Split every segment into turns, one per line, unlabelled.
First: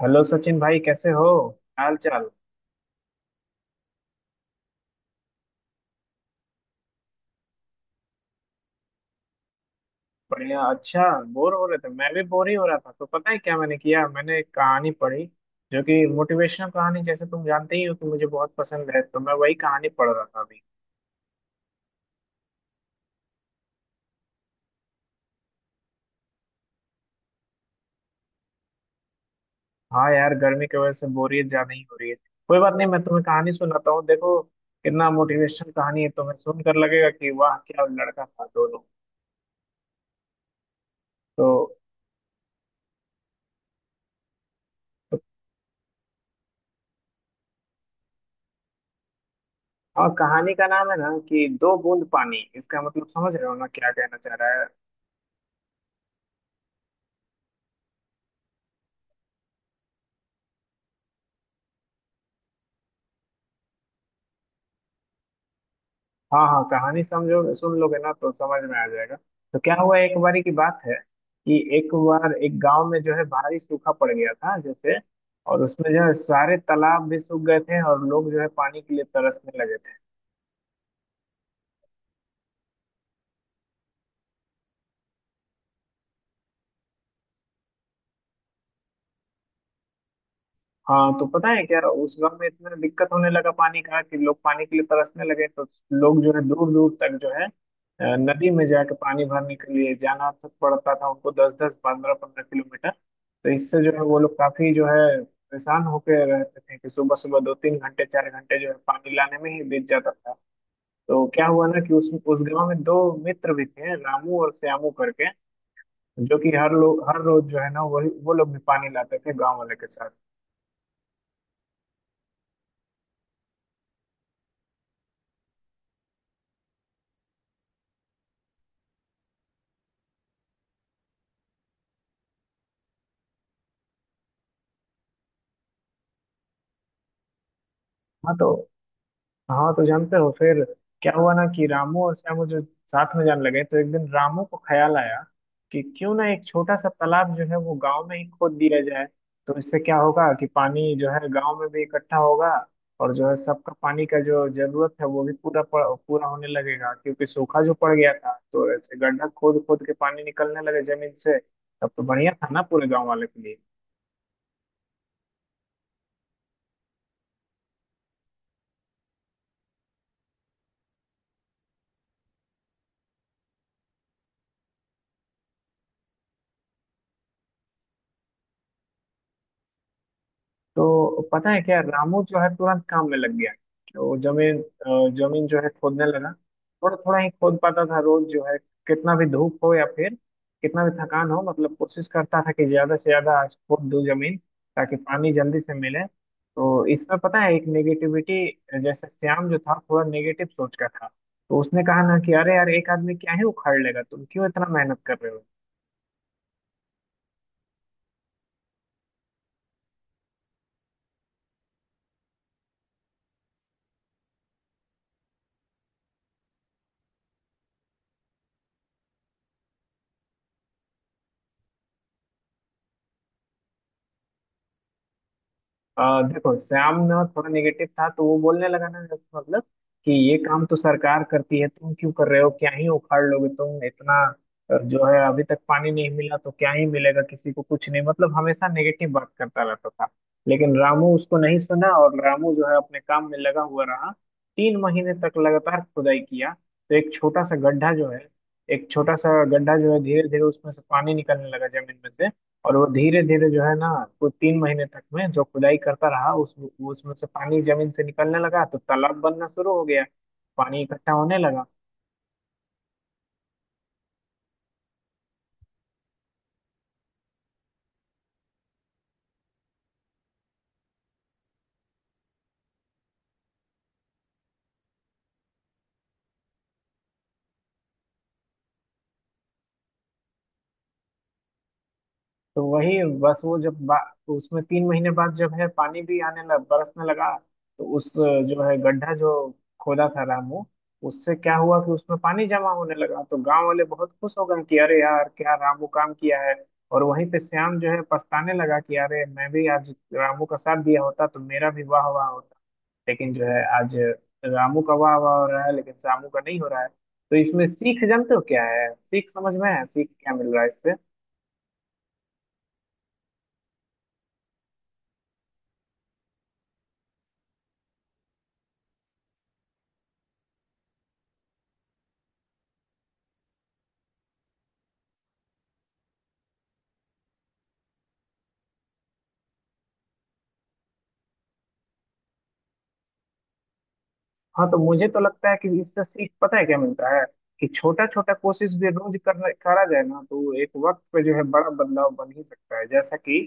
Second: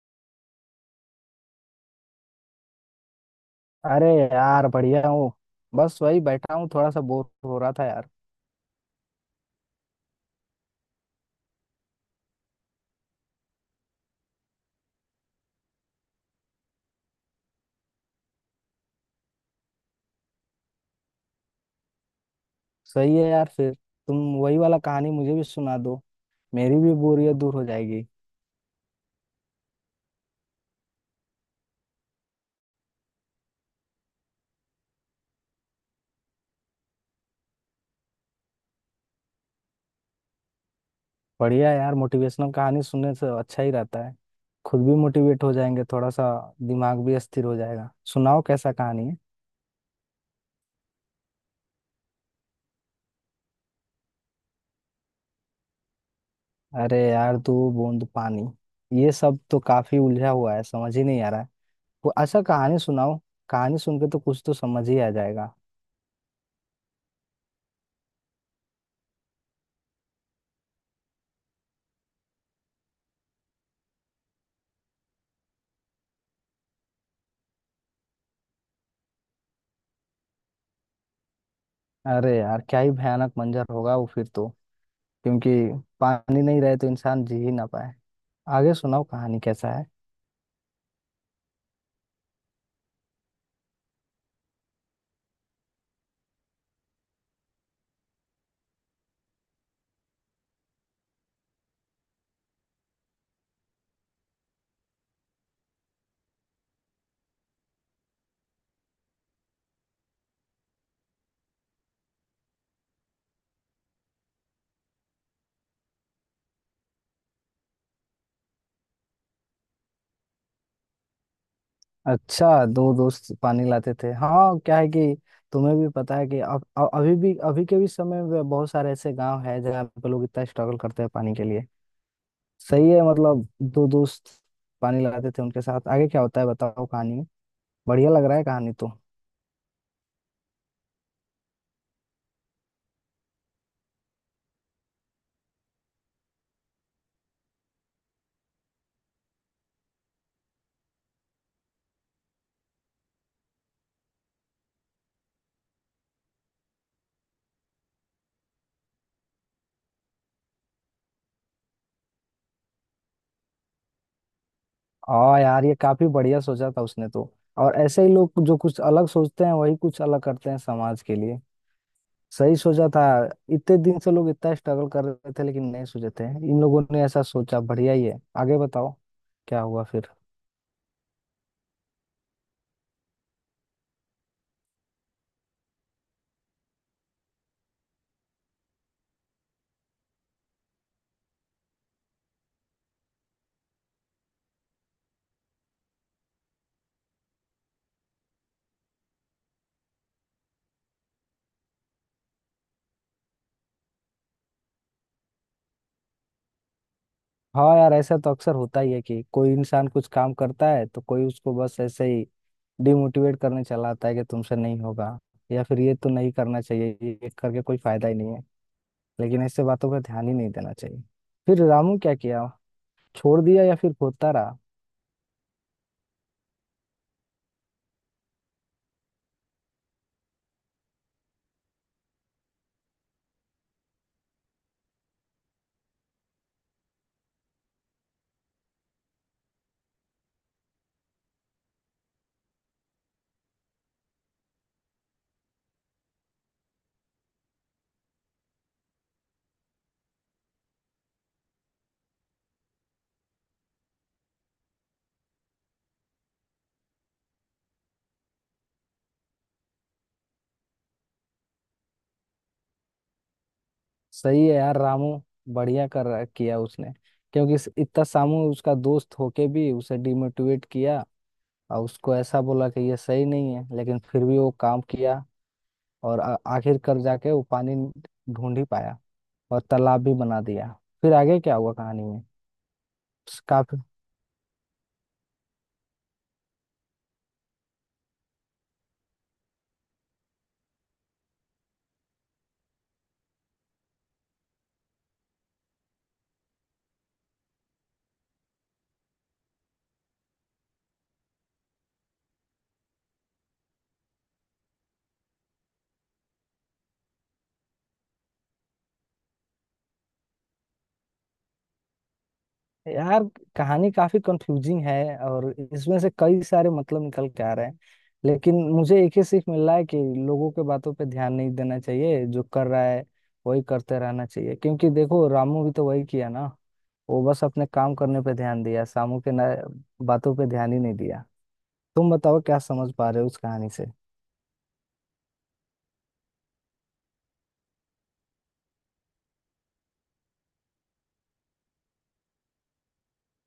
Hello Sachin भाई, कैसे हो? हाल चाल?
अरे यार बढ़िया हूँ। बस वही बैठा हूँ, थोड़ा सा बोर हो रहा था यार।
बढ़िया। अच्छा, बोर हो रहे थे। मैं भी बोर ही हो रहा था, तो पता है क्या मैंने किया? मैंने एक कहानी पढ़ी, जो कि मोटिवेशनल कहानी, जैसे तुम जानते ही हो कि मुझे बहुत पसंद है, तो मैं वही कहानी पढ़ रहा था अभी।
सही है यार, फिर तुम वही वाला कहानी मुझे भी सुना दो, मेरी भी बोरियत दूर हो जाएगी।
हाँ यार, गर्मी की वजह से बोरियत ज्यादा ही हो रही है। कोई बात नहीं, मैं तुम्हें कहानी सुनाता हूँ। देखो कितना मोटिवेशनल कहानी है, तुम्हें सुनकर लगेगा कि वाह, क्या लड़का था दोनों। तो
बढ़िया यार, मोटिवेशनल कहानी सुनने से अच्छा ही रहता है। खुद भी
तो-
मोटिवेट हो जाएंगे थोड़ा सा, दिमाग भी स्थिर हो जाएगा। सुनाओ कैसा कहानी है।
और कहानी का नाम है ना कि दो बूंद पानी। इसका मतलब समझ रहे हो ना क्या कहना चाह रहा है?
अरे यार, तू बूंद पानी ये सब तो काफी उलझा हुआ है, समझ ही नहीं आ रहा है। वो अच्छा कहानी सुनाओ, कहानी सुन के तो कुछ तो समझ ही आ जाएगा।
हाँ, हाँ, कहानी समझो, सुन लोगे ना तो समझ में आ जाएगा। तो क्या हुआ, एक बारी की बात है कि एक बार एक गांव में जो है भारी सूखा पड़ गया था जैसे। और उसमें जो है सारे तालाब भी सूख गए थे, और लोग जो है पानी के लिए तरसने लगे थे।
अरे यार, क्या ही भयानक मंजर होगा वो फिर तो। क्योंकि पानी नहीं रहे तो इंसान जी ही ना पाए। आगे सुनाओ कहानी कैसा है।
हाँ तो पता है क्या, उस गांव में इतना दिक्कत होने लगा पानी का कि लोग पानी के लिए तरसने लगे। तो लोग जो है दूर दूर तक जो है नदी में जाके पानी भरने के लिए जाना तक पड़ता था उनको, दस दस पंद्रह पंद्रह किलोमीटर। तो इससे जो है वो लोग काफी जो है परेशान होकर रहते थे कि सुबह सुबह दो तीन घंटे चार घंटे जो है पानी लाने में ही बीत जाता था। तो क्या हुआ ना कि उस गांव में दो मित्र भी थे, रामू और श्यामू करके, जो कि हर लोग हर रोज जो है ना, वही वो लोग भी पानी लाते थे गांव वाले के साथ।
अच्छा, दो दोस्त पानी लाते थे। हाँ, क्या है कि तुम्हें भी पता है कि अब अभी भी अभी के भी समय में बहुत सारे ऐसे गांव है जहाँ पे लोग इतना स्ट्रगल करते हैं पानी के लिए। सही है, मतलब दो दोस्त पानी लाते थे उनके साथ। आगे क्या होता है बताओ कहानी में, बढ़िया लग
हाँ
रहा है
तो
कहानी तो।
हाँ तो जानते हो फिर क्या हुआ ना कि रामू और श्यामू जो साथ में जाने लगे, तो एक दिन रामू को ख्याल आया कि क्यों ना एक छोटा सा तालाब जो है वो गांव में ही खोद दिया जाए। तो इससे क्या होगा कि पानी जो है गांव में भी इकट्ठा होगा, और जो है सबका पानी का जो जरूरत है वो भी पूरा होने लगेगा, क्योंकि सूखा जो पड़ गया था, तो ऐसे गड्ढा खोद खोद के पानी निकलने लगे जमीन से। तब तो बढ़िया था ना पूरे गांव वाले के लिए।
हाँ यार, ये काफी बढ़िया सोचा था उसने तो। और ऐसे ही लोग जो कुछ अलग सोचते हैं वही कुछ अलग करते हैं समाज के लिए। सही सोचा था, इतने दिन से लोग इतना स्ट्रगल कर रहे थे लेकिन नहीं सोचे थे। इन लोगों ने ऐसा सोचा, बढ़िया ही है। आगे बताओ क्या हुआ फिर।
तो पता है क्या, रामू जो है तुरंत काम में लग गया। वो जमीन जो है खोदने लगा, थोड़ा थोड़ा ही खोद पाता था रोज जो है। कितना भी धूप हो, या फिर कितना भी थकान हो, मतलब कोशिश करता था कि ज्यादा से ज्यादा आज खोद दूं जमीन, ताकि पानी जल्दी से मिले। तो इसमें पता है, एक नेगेटिविटी, जैसे श्याम जो था थोड़ा नेगेटिव सोच का था, तो उसने कहा ना कि अरे यार, एक आदमी क्या ही उखाड़ लेगा, तुम क्यों इतना मेहनत कर रहे हो।
हाँ यार, ऐसा तो अक्सर होता ही है कि कोई इंसान कुछ काम करता है तो कोई उसको बस ऐसे ही डिमोटिवेट करने चला आता है कि तुमसे नहीं होगा, या फिर ये तो नहीं करना चाहिए, ये करके कोई फायदा ही नहीं है। लेकिन ऐसे बातों पर ध्यान ही नहीं देना चाहिए। फिर रामू क्या किया, छोड़ दिया या फिर होता रहा।
देखो श्याम ना थोड़ा निगेटिव था, तो वो बोलने लगा ना, इस मतलब कि ये काम तो सरकार करती है, तुम क्यों कर रहे हो, क्या ही उखाड़ लोगे तुम इतना। जो है अभी तक पानी नहीं मिला, तो क्या ही मिलेगा किसी को कुछ नहीं, मतलब हमेशा नेगेटिव बात करता रहता था। लेकिन रामू उसको नहीं सुना, और रामू जो है अपने काम में लगा हुआ रहा। तीन महीने तक लगातार खुदाई किया। तो एक छोटा सा गड्ढा जो है, एक छोटा सा गड्ढा जो है, धीरे धीरे उसमें से पानी निकलने लगा जमीन में से। और वो धीरे धीरे जो है ना, वो तीन महीने तक में जो खुदाई करता रहा उस उसमें से पानी जमीन से निकलने लगा, तो तालाब बनना शुरू हो गया, पानी इकट्ठा होने लगा।
सही है यार, रामू बढ़िया कर रहा किया उसने। क्योंकि इतना सामू उसका दोस्त होके भी उसे डिमोटिवेट किया और उसको ऐसा बोला कि ये सही नहीं है, लेकिन फिर भी वो काम किया। और आखिरकार जाके वो पानी ढूंढ ही पाया और तालाब भी बना दिया। फिर आगे क्या हुआ कहानी में।
तो वही बस वो
काफी
उसमें तीन महीने बाद जब है पानी भी आने लग बरसने लगा, तो उस जो है गड्ढा जो खोदा था रामू, उससे क्या हुआ कि उसमें पानी जमा होने लगा, तो गांव वाले बहुत खुश हो गए कि अरे यार, क्या रामू काम किया है। और वहीं पे श्याम जो है पछताने लगा कि अरे, मैं भी आज रामू का साथ दिया होता तो मेरा भी वाह वाह होता, लेकिन जो है आज रामू का वाह वाह हो रहा है, लेकिन श्यामू का नहीं हो रहा है। तो इसमें सीख जानते हो क्या है? सीख समझ में है? सीख क्या मिल रहा है इससे?
यार, कहानी काफी कंफ्यूजिंग है और इसमें से कई सारे मतलब निकल के आ रहे हैं। लेकिन मुझे एक ही सीख मिल रहा है कि लोगों के बातों पे ध्यान नहीं देना चाहिए, जो कर रहा है वही करते रहना चाहिए। क्योंकि देखो, रामू भी तो वही किया ना, वो बस अपने काम करने पे ध्यान दिया, सामू के ना बातों पे ध्यान ही नहीं दिया। तुम बताओ क्या समझ पा रहे हो उस कहानी से।
हाँ तो मुझे तो लगता है कि इससे सीख पता है क्या मिलता है, कि छोटा छोटा कोशिश भी रोज करना करा जाए ना, तो एक वक्त पे जो है बड़ा बदलाव बन ही सकता है। जैसा कि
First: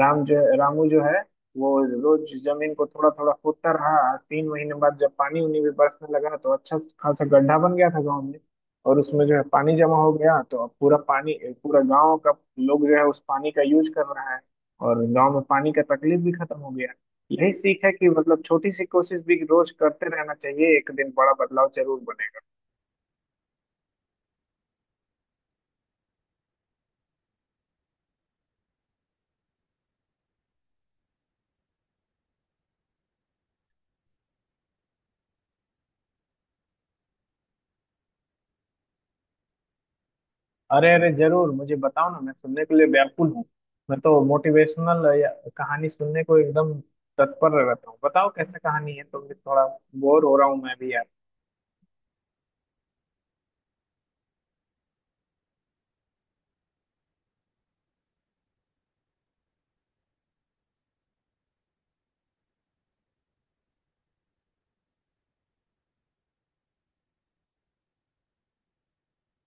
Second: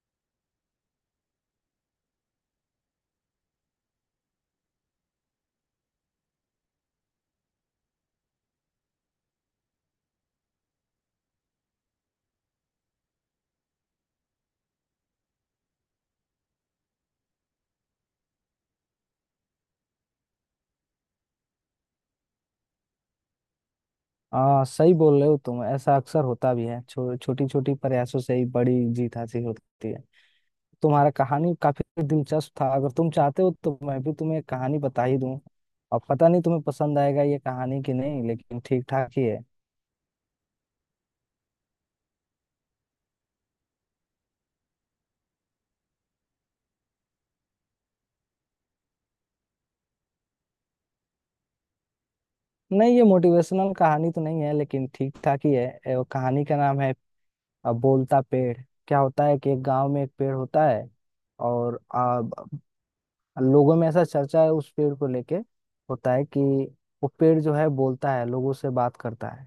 रामू जो है वो रोज जमीन को थोड़ा थोड़ा खोदता रहा, आज तीन महीने बाद जब पानी उनी भी बरसने लगा, तो अच्छा खासा गड्ढा बन गया था गाँव में। और उसमें जो है पानी जमा हो गया, तो अब पूरा पानी, पूरा गाँव का लोग जो है उस पानी का यूज कर रहा है, और गाँव में पानी का तकलीफ भी खत्म हो गया। यही सीख है कि मतलब छोटी सी कोशिश भी रोज करते रहना चाहिए, एक दिन बड़ा बदलाव जरूर बनेगा।
हाँ सही बोल रहे हो तुम, ऐसा अक्सर होता भी है, छोटी छोटी प्रयासों से ही बड़ी जीत हासिल होती है। तुम्हारा कहानी काफी दिलचस्प था। अगर तुम चाहते हो तो मैं भी तुम्हें एक कहानी बता ही दूं। अब पता नहीं तुम्हें पसंद आएगा ये कहानी कि नहीं, लेकिन ठीक ठाक ही है।
अरे अरे, जरूर, मुझे बताओ ना, मैं सुनने के लिए व्याकुल हूँ। मैं तो मोटिवेशनल कहानी सुनने को एकदम तत्पर रहता हूँ। बताओ कैसे कहानी है, तो मैं थोड़ा बोर हो रहा हूँ, मैं भी यार।
नहीं, ये मोटिवेशनल कहानी तो नहीं है लेकिन ठीक ठाक ही है। वो कहानी का नाम है बोलता पेड़। क्या होता है कि एक गांव में एक पेड़ होता है। और लोगों में ऐसा चर्चा है उस पेड़ को लेके, होता है कि वो पेड़ जो है बोलता है, लोगों से बात करता है।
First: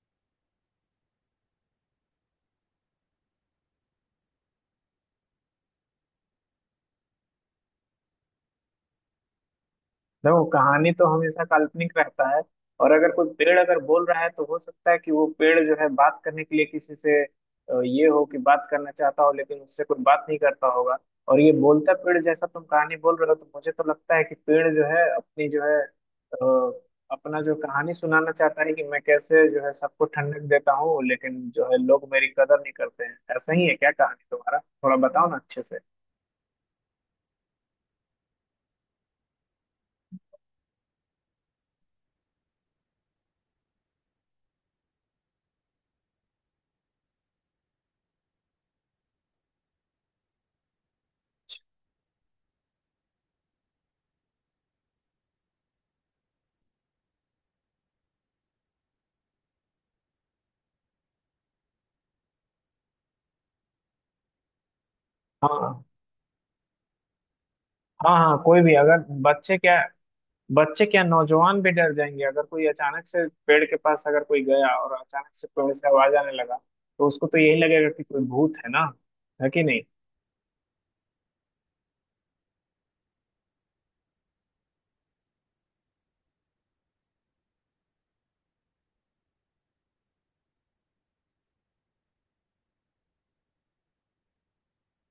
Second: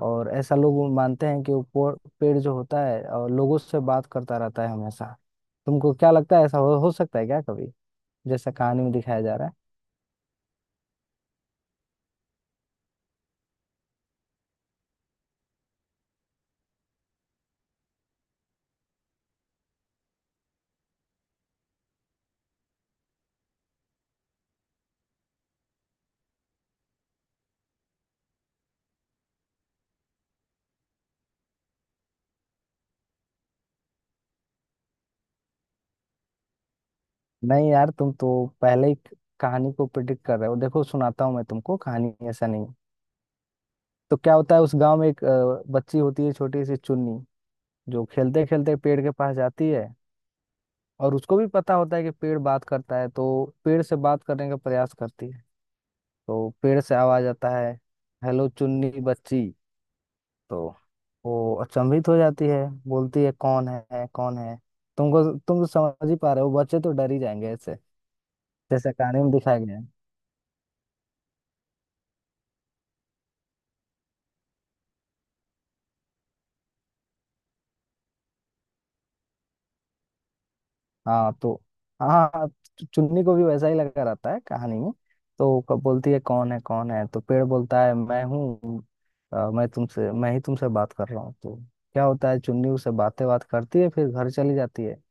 और ऐसा लोग मानते हैं कि वो पेड़ जो होता है और लोगों से बात करता रहता है हमेशा। तुमको क्या लगता है ऐसा हो सकता है क्या कभी, जैसा कहानी में दिखाया जा रहा है।
देखो कहानी तो हमेशा काल्पनिक रहता है, और अगर कोई पेड़ अगर बोल रहा है तो हो सकता है कि वो पेड़ जो है बात करने के लिए किसी से ये हो कि बात करना चाहता हो, लेकिन उससे कोई बात नहीं करता होगा। और ये बोलता पेड़ जैसा तुम कहानी बोल रहे हो, तो मुझे तो लगता है कि पेड़ जो है अपनी जो है अपना जो कहानी सुनाना चाहता है कि मैं कैसे जो है सबको ठंडक देता हूँ, लेकिन जो है लोग मेरी कदर नहीं करते हैं। ऐसा ही है क्या कहानी तुम्हारा? थोड़ा बताओ ना अच्छे से।
नहीं यार, तुम तो पहले ही कहानी को प्रिडिक्ट कर रहे हो। देखो सुनाता हूँ मैं तुमको कहानी, ऐसा नहीं है। तो क्या होता है उस गांव में एक बच्ची होती है, छोटी सी चुन्नी, जो खेलते खेलते पेड़ के पास जाती है। और उसको भी पता होता है कि पेड़ बात करता है, तो पेड़ से बात करने का प्रयास करती है। तो पेड़ से आवाज आता है, हेलो चुन्नी बच्ची। तो वो अचंभित हो जाती है, बोलती है कौन है कौन है। तुम तो
हाँ।
समझ ही पा रहे हो, बच्चे तो डर ही जाएंगे ऐसे,
हाँ, हाँ, कोई भी,
जैसे
अगर
कहानी में दिखाया गया है।
बच्चे क्या, नौजवान भी डर जाएंगे, अगर कोई अचानक से पेड़ के पास अगर कोई गया और अचानक से कोई ऐसे आवाज आने लगा, तो उसको तो यही लगेगा कि कोई भूत है ना। है कि नहीं?
हाँ तो, हाँ हाँ, चुन्नी को भी वैसा ही लगा रहता है कहानी में। तो वो कब बोलती है कौन है कौन है, तो पेड़ बोलता है मैं हूँ। मैं ही तुमसे बात कर रहा हूँ। तो क्या होता है, चुन्नी उससे बात करती है, फिर घर चली जाती है।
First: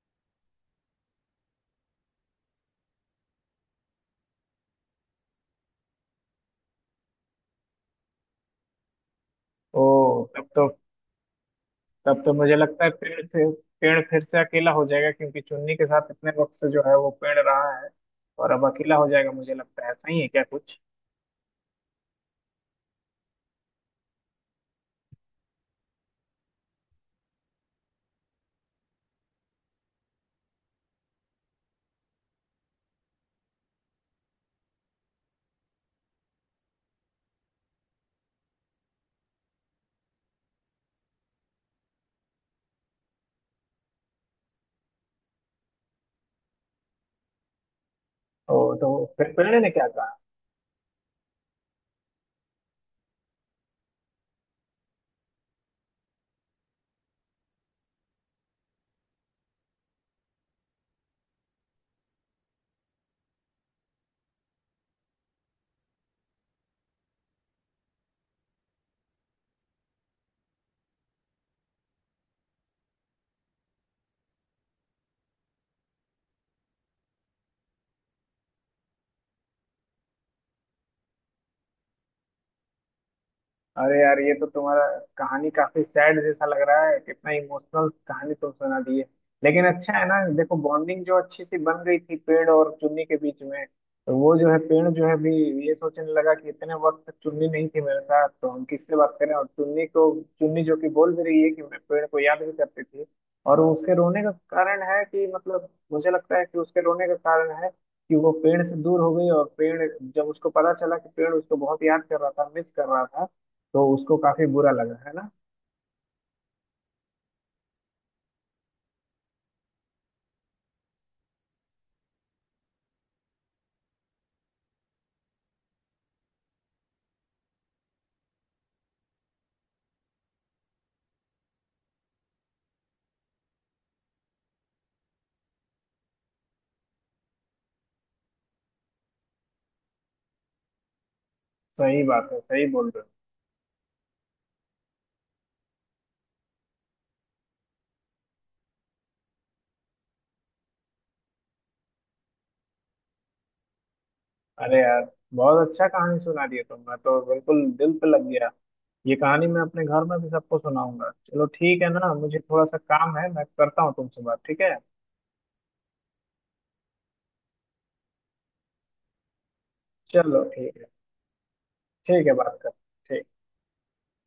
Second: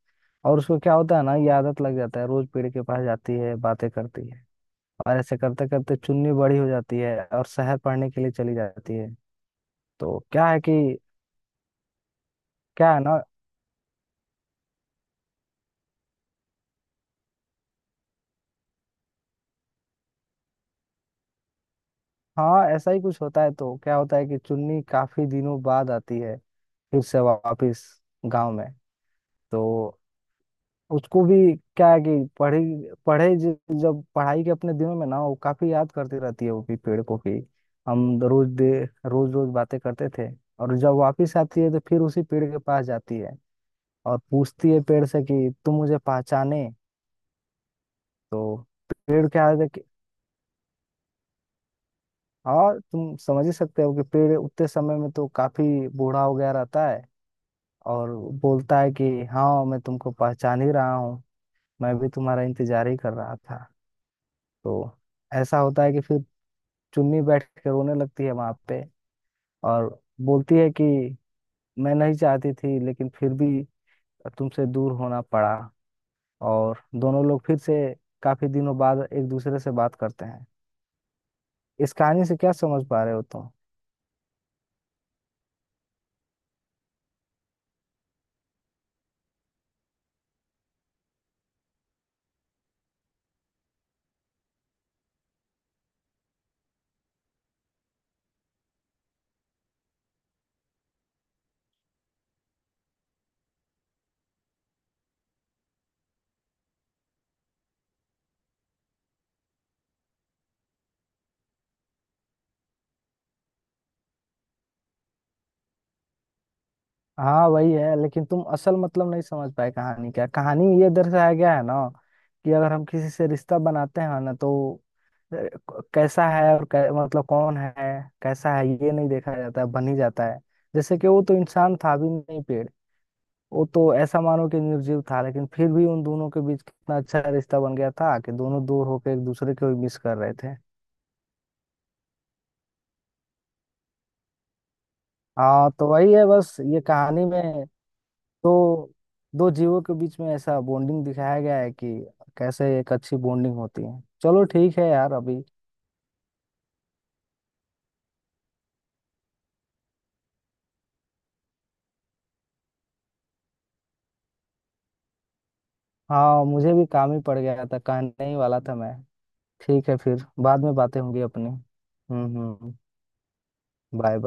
और उसको क्या होता है ना, ये आदत लग जाता है, रोज पेड़ के पास जाती है बातें करती है। और ऐसे करते करते चुन्नी बड़ी हो जाती है और शहर पढ़ने के लिए चली जाती है।
ओ।
तो
तब
क्या है
तो
कि
तब तो मुझे लगता है
क्या है ना,
पेड़ फिर से अकेला हो जाएगा, क्योंकि चुन्नी के साथ इतने वक्त से जो है वो पेड़ रहा है, और अब अकेला हो जाएगा। मुझे लगता है ऐसा ही है क्या कुछ?
हाँ ऐसा ही कुछ होता है। तो क्या होता है कि चुन्नी काफी दिनों बाद आती है फिर से वापस गांव में। तो उसको भी क्या है कि पढ़ी पढ़े ज- जब पढ़ाई के अपने दिनों में ना, वो काफी याद करती रहती है वो भी पेड़ को, कि हम रोज दे रोज रोज बातें करते थे। और जब वापस आती है तो फिर उसी पेड़ के पास जाती है और पूछती है पेड़ से कि तुम मुझे पहचाने। तो
ओ, तो
पेड़
फिर
क्या
पेड़
है
ने
कि,
क्या कहा?
और तुम समझ ही सकते हो कि पेड़ उतने समय में तो काफी बूढ़ा हो गया रहता है। और बोलता है कि हाँ, मैं तुमको पहचान ही रहा हूँ, मैं भी तुम्हारा इंतजार ही कर रहा था। तो ऐसा होता है कि फिर चुन्नी बैठ के रोने लगती है वहां पे। और बोलती है कि मैं नहीं चाहती थी लेकिन फिर भी तुमसे दूर होना पड़ा। और दोनों लोग फिर से काफी दिनों बाद एक दूसरे से बात करते हैं। इस कहानी से क्या समझ पा रहे हो तुम।
अरे यार, ये तो तुम्हारा कहानी काफी सैड जैसा लग रहा है। कितना इमोशनल कहानी तुम सुना दी है। लेकिन अच्छा है ना, देखो बॉन्डिंग जो अच्छी सी बन गई थी पेड़ और चुन्नी के बीच में। तो वो जो है पेड़ जो है भी ये सोचने लगा कि इतने वक्त तक चुन्नी नहीं थी मेरे साथ, तो हम किससे बात करें। और चुन्नी जो कि बोल भी रही है कि मैं पेड़ को याद भी करती थी। और उसके रोने का कारण है कि, मतलब, मुझे लगता है कि उसके रोने का कारण है कि वो पेड़ से दूर हो गई। और पेड़, जब उसको पता चला कि पेड़ उसको बहुत याद कर रहा था, मिस कर रहा था, तो उसको काफी बुरा लगा है ना।
हाँ वही है, लेकिन तुम असल मतलब नहीं समझ पाए कहानी। क्या कहानी ये दर्शाया गया है ना कि अगर हम किसी से रिश्ता बनाते हैं ना तो अ, क- कैसा है और कै, मतलब कौन है कैसा है ये नहीं देखा जाता है, बन ही जाता है। जैसे कि वो तो इंसान था भी नहीं, पेड़ वो तो ऐसा मानो कि निर्जीव था, लेकिन फिर भी उन दोनों के बीच कितना अच्छा रिश्ता बन गया था कि दोनों दूर होकर एक दूसरे को मिस कर रहे थे।
सही बात है, सही बोल रहे
हाँ तो वही है बस ये कहानी में। तो दो जीवों के बीच में ऐसा बॉन्डिंग दिखाया गया है कि कैसे एक अच्छी बॉन्डिंग होती है। चलो
हो।
ठीक
अरे
है
यार,
यार, अभी
बहुत अच्छा कहानी सुना दी है तुमने तो, बिल्कुल दिल पे लग गया। ये कहानी मैं अपने घर में भी सबको सुनाऊंगा। चलो ठीक है ना, मुझे थोड़ा सा काम है, मैं करता हूँ, तुमसे बात ठीक है?
हाँ मुझे भी काम ही पड़ गया था, कहने ही वाला था मैं। ठीक है, फिर
चलो
बाद में
ठीक है,
बातें होंगी अपनी।
ठीक है, बात कर,
हम्म।
ठीक।
बाय।